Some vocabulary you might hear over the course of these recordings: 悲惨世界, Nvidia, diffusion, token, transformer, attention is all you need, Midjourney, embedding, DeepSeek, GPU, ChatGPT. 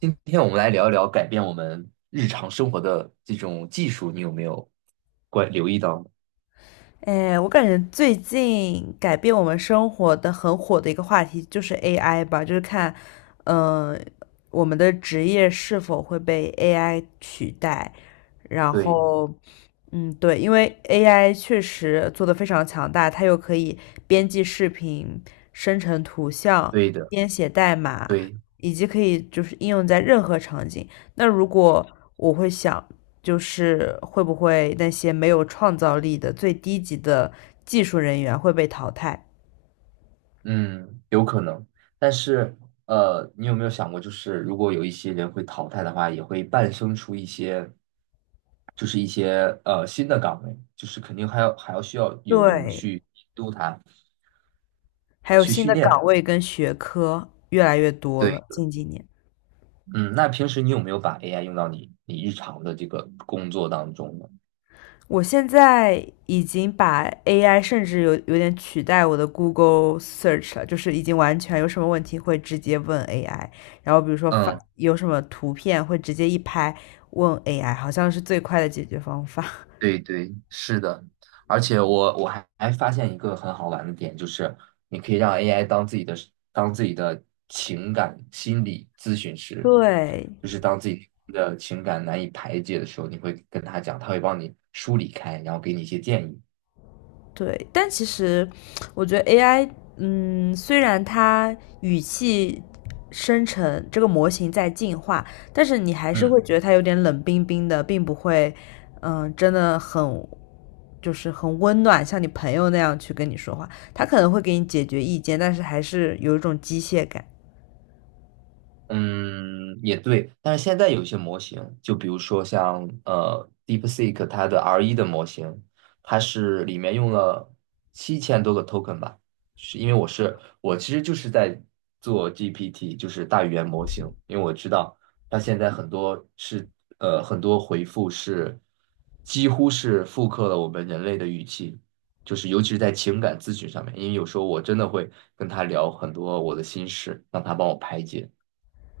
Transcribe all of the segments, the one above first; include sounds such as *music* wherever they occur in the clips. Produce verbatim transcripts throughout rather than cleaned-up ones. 今天我们来聊一聊改变我们日常生活的这种技术，你有没有关留意到呢？哎，我感觉最近改变我们生活的很火的一个话题就是 A I 吧，就是看，嗯，我们的职业是否会被 A I 取代。然对，后，嗯，对，因为 A I 确实做得非常强大，它又可以编辑视频、生成图像、对的，编写代码，对，以及可以就是应用在任何场景。那如果我会想，就是会不会那些没有创造力的最低级的技术人员会被淘汰？嗯，有可能。但是，呃，你有没有想过，就是如果有一些人会淘汰的话，也会诞生出一些，就是一些呃新的岗位，就是肯定还要还要需要有人对，去监督它，还有去新训的练它。岗位跟学科越来越多对，了。近几年，嗯，那平时你有没有把 A I 用到你你日常的这个工作当中呢？我现在已经把 A I 甚至有有点取代我的 Google Search 了，就是已经完全有什么问题会直接问 A I，然后比如说发嗯。有什么图片会直接一拍问 A I，好像是最快的解决方法。*laughs* 对对，是的，而且我我还还发现一个很好玩的点，就是你可以让 A I 当自己的当自己的情感心理咨询师，对，就是当自己的情感难以排解的时候，你会跟他讲，他会帮你梳理开，然后给你一些建议。对，但其实我觉得 A I，嗯，虽然它语气生成这个模型在进化，但是你还是嗯。会觉得它有点冷冰冰的，并不会，嗯，真的很就是很温暖，像你朋友那样去跟你说话。它可能会给你解决意见，但是还是有一种机械感。嗯，也对，但是现在有一些模型，就比如说像呃 DeepSeek 它的 R 一 的模型，它是里面用了七千多个 token 吧，是因为我是我其实就是在做 G P T，就是大语言模型，因为我知道它现在很多是呃很多回复是几乎是复刻了我们人类的语气，就是尤其是在情感咨询上面，因为有时候我真的会跟他聊很多我的心事，让他帮我排解。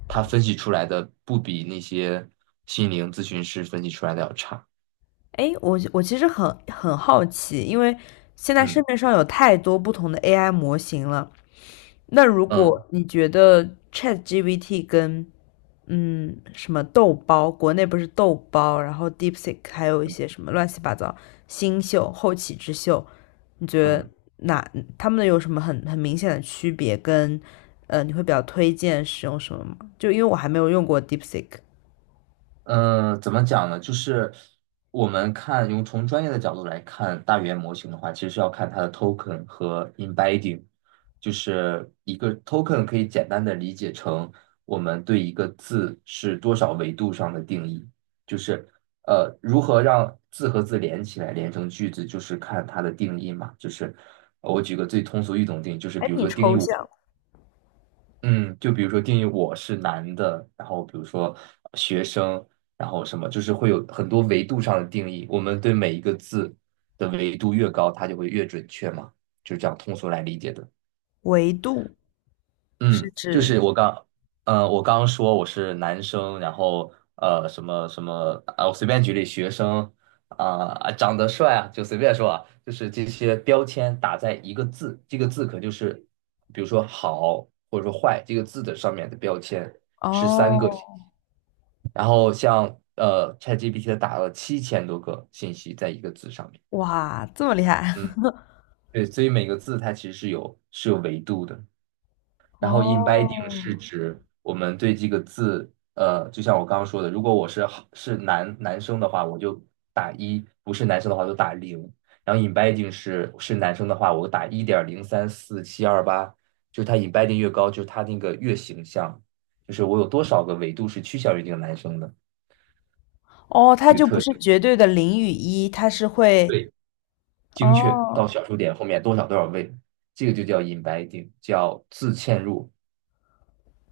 他分析出来的不比那些心灵咨询师分析出来的要差。哎，我我其实很很好奇，因为现在市嗯面上有太多不同的 A I 模型了。那如嗯果你觉得 ChatGPT 跟嗯，什么豆包，国内不是豆包，然后 DeepSeek，还有一些什么乱七八糟新秀、后起之秀，你觉得嗯。哪他们有什么很很明显的区别？跟呃，你会比较推荐使用什么吗？就因为我还没有用过 DeepSeek，嗯，怎么讲呢？就是我们看，用从专业的角度来看大语言模型的话，其实是要看它的 token 和 embedding，就是一个 token 可以简单的理解成我们对一个字是多少维度上的定义，就是呃，如何让字和字连起来，连成句子，就是看它的定义嘛。就是呃我举个最通俗易懂的定义，就是还比如挺说定抽义象。我。嗯，就比如说定义我是男的，然后比如说学生，然后什么，就是会有很多维度上的定义。我们对每一个字的维度越高，它就会越准确嘛，就是这样通俗来理解的。维度是嗯，就指是我刚，呃，我刚说我是男生，然后呃，什么什么，啊，我随便举例，学生啊、啊，长得帅啊，就随便说啊，就是这些标签打在一个字，这个字可就是，比如说好或者说坏这个字的上面的标签是三个信息。哦，然后像呃 ChatGPT 它打了七千多个信息在一个字上面，哇，这么厉害 嗯，*laughs* 对，所以每个字它其实是有是有维度的。然后 embedding 哦是指我们对这个字，呃，就像我刚刚说的，如果我是好是男男生的话，我就打一；不是男生的话就打零。然后 embedding 是是男生的话，我打一点零三四七二八，就是它 embedding 越高，就是它那个越形象，就是我有多少个维度是趋向于这个男生的哦，它这个就不特是性，绝对的零与一，它是会对，精确到哦小数点后面多少多少位，这个就叫 embedding，叫自嵌入。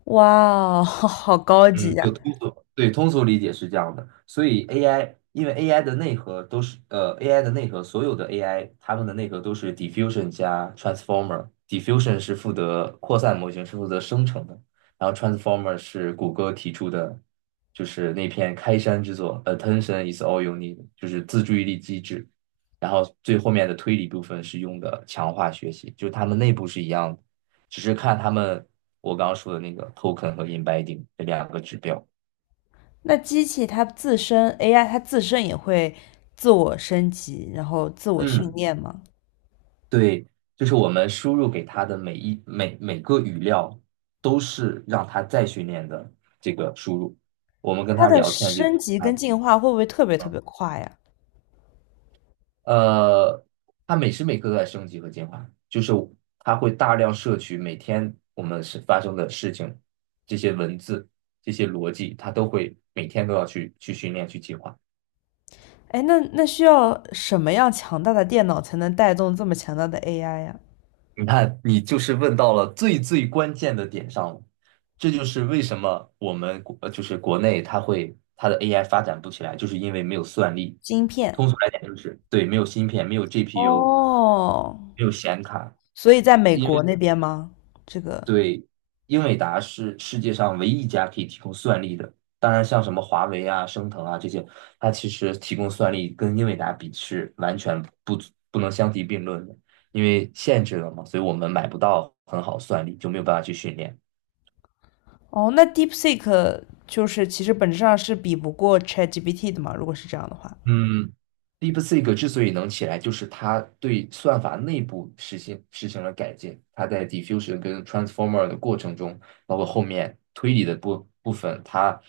哇哦，*laughs* 好好高级嗯，呀！就通俗，对，通俗理解是这样的。所以 AI，因为 AI 的内核都是呃，AI 的内核，所有的 AI 它们的内核都是 diffusion 加 transformer。diffusion 是负责扩散模型，是负责生成的，然后 transformer 是谷歌提出的，就是那篇开山之作，attention is all you need，就是自注意力机制。然后最后面的推理部分是用的强化学习，就是它们内部是一样的。只是看他们我刚刚说的那个 token 和 embedding 这两个指标。那机器它自身 A I 它自身也会自我升级，然后自我训嗯，练吗？对，就是我们输入给它的每一每每个语料都是让它再训练的这个输入。我们跟它他的聊天这升个，级它跟进化会不会特别特嗯别快呀？呃，他每时每刻都在升级和进化，就是他会大量摄取每天我们是发生的事情，这些文字、这些逻辑，他都会每天都要去去训练、去进化。哎，那那需要什么样强大的电脑才能带动这么强大的 A I 呀？你看，你就是问到了最最关键的点上了，这就是为什么我们国呃就是国内它会它的 A I 发展不起来，就是因为没有算力。晶片。通俗来讲，就是对，没有芯片，没有 G P U，哦，没有显卡。所以在美因国那边吗？这个对，英伟达是世界上唯一一家可以提供算力的。当然，像什么华为啊、升腾啊这些，它其实提供算力跟英伟达比是完全不足不能相提并论的，因为限制了嘛，所以我们买不到很好算力，就没有办法去训练。哦，那 DeepSeek 就是其实本质上是比不过 ChatGPT 的嘛，如果是这样的话。嗯，DeepSeek 之所以能起来，就是它对算法内部实行实行了改进。它在 diffusion 跟 transformer 的过程中，包括后面推理的部部分，它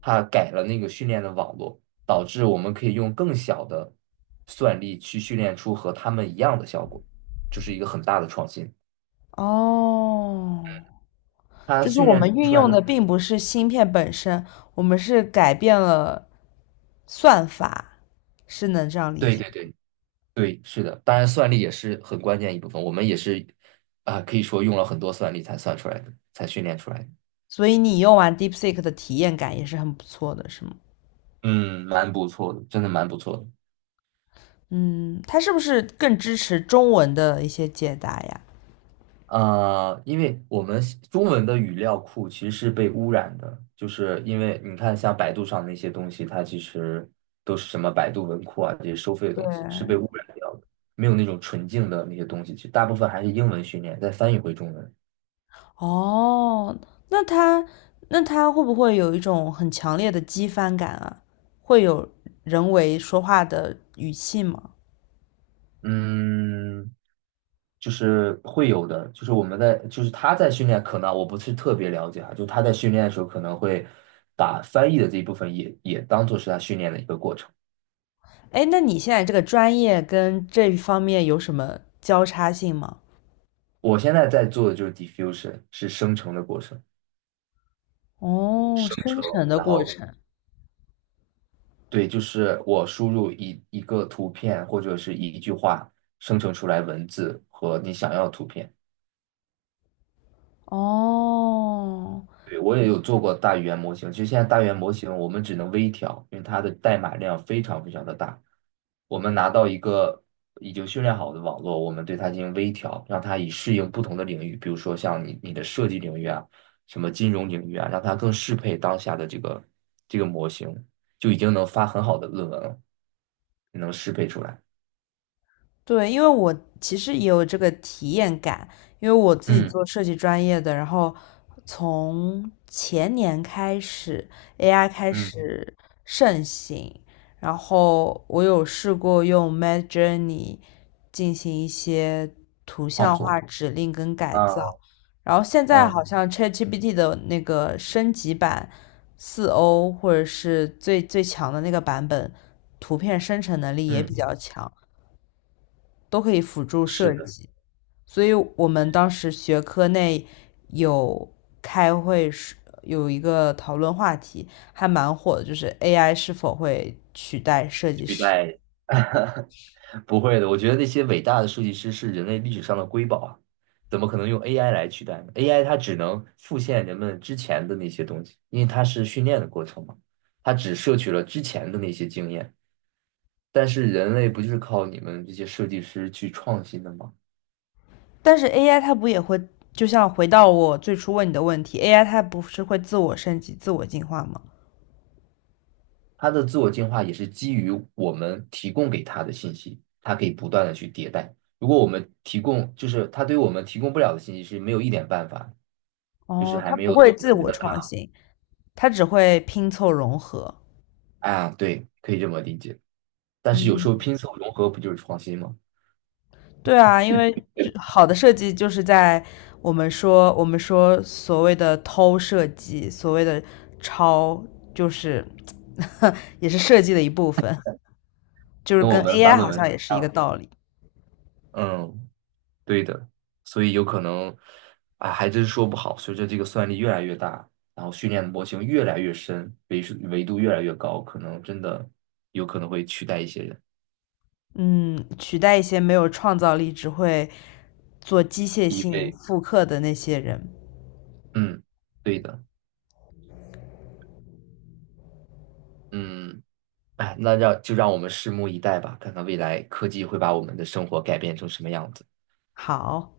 它改了那个训练的网络，导致我们可以用更小的算力去训练出和他们一样的效果，这是一个很大的创新。哦，它就是训我练们运出来用的，的并不是芯片本身，我们是改变了算法，是能这样理对解对吗？对对，是的，当然算力也是很关键一部分，我们也是啊、可以说用了很多算力才算出来的，才训练出来的。所以你用完 DeepSeek 的体验感也是很不错的，是吗？嗯，蛮不错的，真的蛮不错的。嗯，它是不是更支持中文的一些解答呀？啊！因为我们西中文的语料库其实是被污染的，就是因为你看，像百度上那些东西，它其实都是什么百度文库啊这些收费的对，东西，是被污染掉的，没有那种纯净的那些东西。其实大部分还是英文训练，再翻译回中文。哦，那它那它会不会有一种很强烈的机翻感啊？会有人为说话的语气吗？嗯，就是会有的，就是我们在，就是他在训练，可能我不是特别了解哈，就他在训练的时候可能会把翻译的这一部分也也当做是他训练的一个过程。哎，那你现在这个专业跟这一方面有什么交叉性吗？我现在在做的就是 diffusion，是生成的过程，哦，生生成，成的然过后程，对，就是我输入一一个图片或者是一句话，生成出来文字和你想要的图片。哦，对，我也有做过大语言模型，其实现在大语言模型我们只能微调，因为它的代码量非常非常的大。我们拿到一个已经训练好的网络，我们对它进行微调，让它以适应不同的领域，比如说像你你的设计领域啊，什么金融领域啊，让它更适配当下的这个这个模型，就已经能发很好的论文了，能适配出来。对，因为我其实也有这个体验感，因为我自己嗯做设计专业的，然后从前年开始，A I 开嗯，始盛行，然后我有试过用 Mid Journey 进行一些图创像作化指令跟改啊，造，然后现在嗯好像 ChatGPT 的那个升级版四 O 或者是最最强的那个版本，图片生成能力也比嗯，较强。都可以辅助是设的，计。所以我们当时学科内有开会是有一个讨论话题，还蛮火的，就是 A I 是否会取代设计取师？代。不会的，我觉得那些伟大的设计师是人类历史上的瑰宝啊，怎么可能用 A I 来取代呢？A I 它只能复现人们之前的那些东西，因为它是训练的过程嘛，它只摄取了之前的那些经验。但是人类不就是靠你们这些设计师去创新的吗？但是 A I 它不也会，就像回到我最初问你的问题，A I 它不是会自我升级、自我进化吗？它的自我进化也是基于我们提供给它的信息，它可以不断的去迭代。如果我们提供，就是它对我们提供不了的信息是没有一点办法，就是哦，还它没不有从会我自们人我的大创脑，新，它只会拼凑融合。啊，对，可以这么理解。但是嗯有时候哼，拼凑融合不就是创新吗？对啊，因为这好的设计就是在我们说我们说所谓的偷设计，所谓的抄，就是 *laughs* 也是设计的一部分，就是跟我跟 们发 A I 论好文像是也一是一样个的。道理。嗯，对的，所以有可能，啊，还真说不好。随着这个算力越来越大，然后训练的模型越来越深，维数维度越来越高，可能真的有可能会取代一些人。嗯，取代一些没有创造力、只会做机械因性为，复刻的那些人。嗯，对的，嗯，哎，那让就让我们拭目以待吧，看看未来科技会把我们的生活改变成什么样子。好。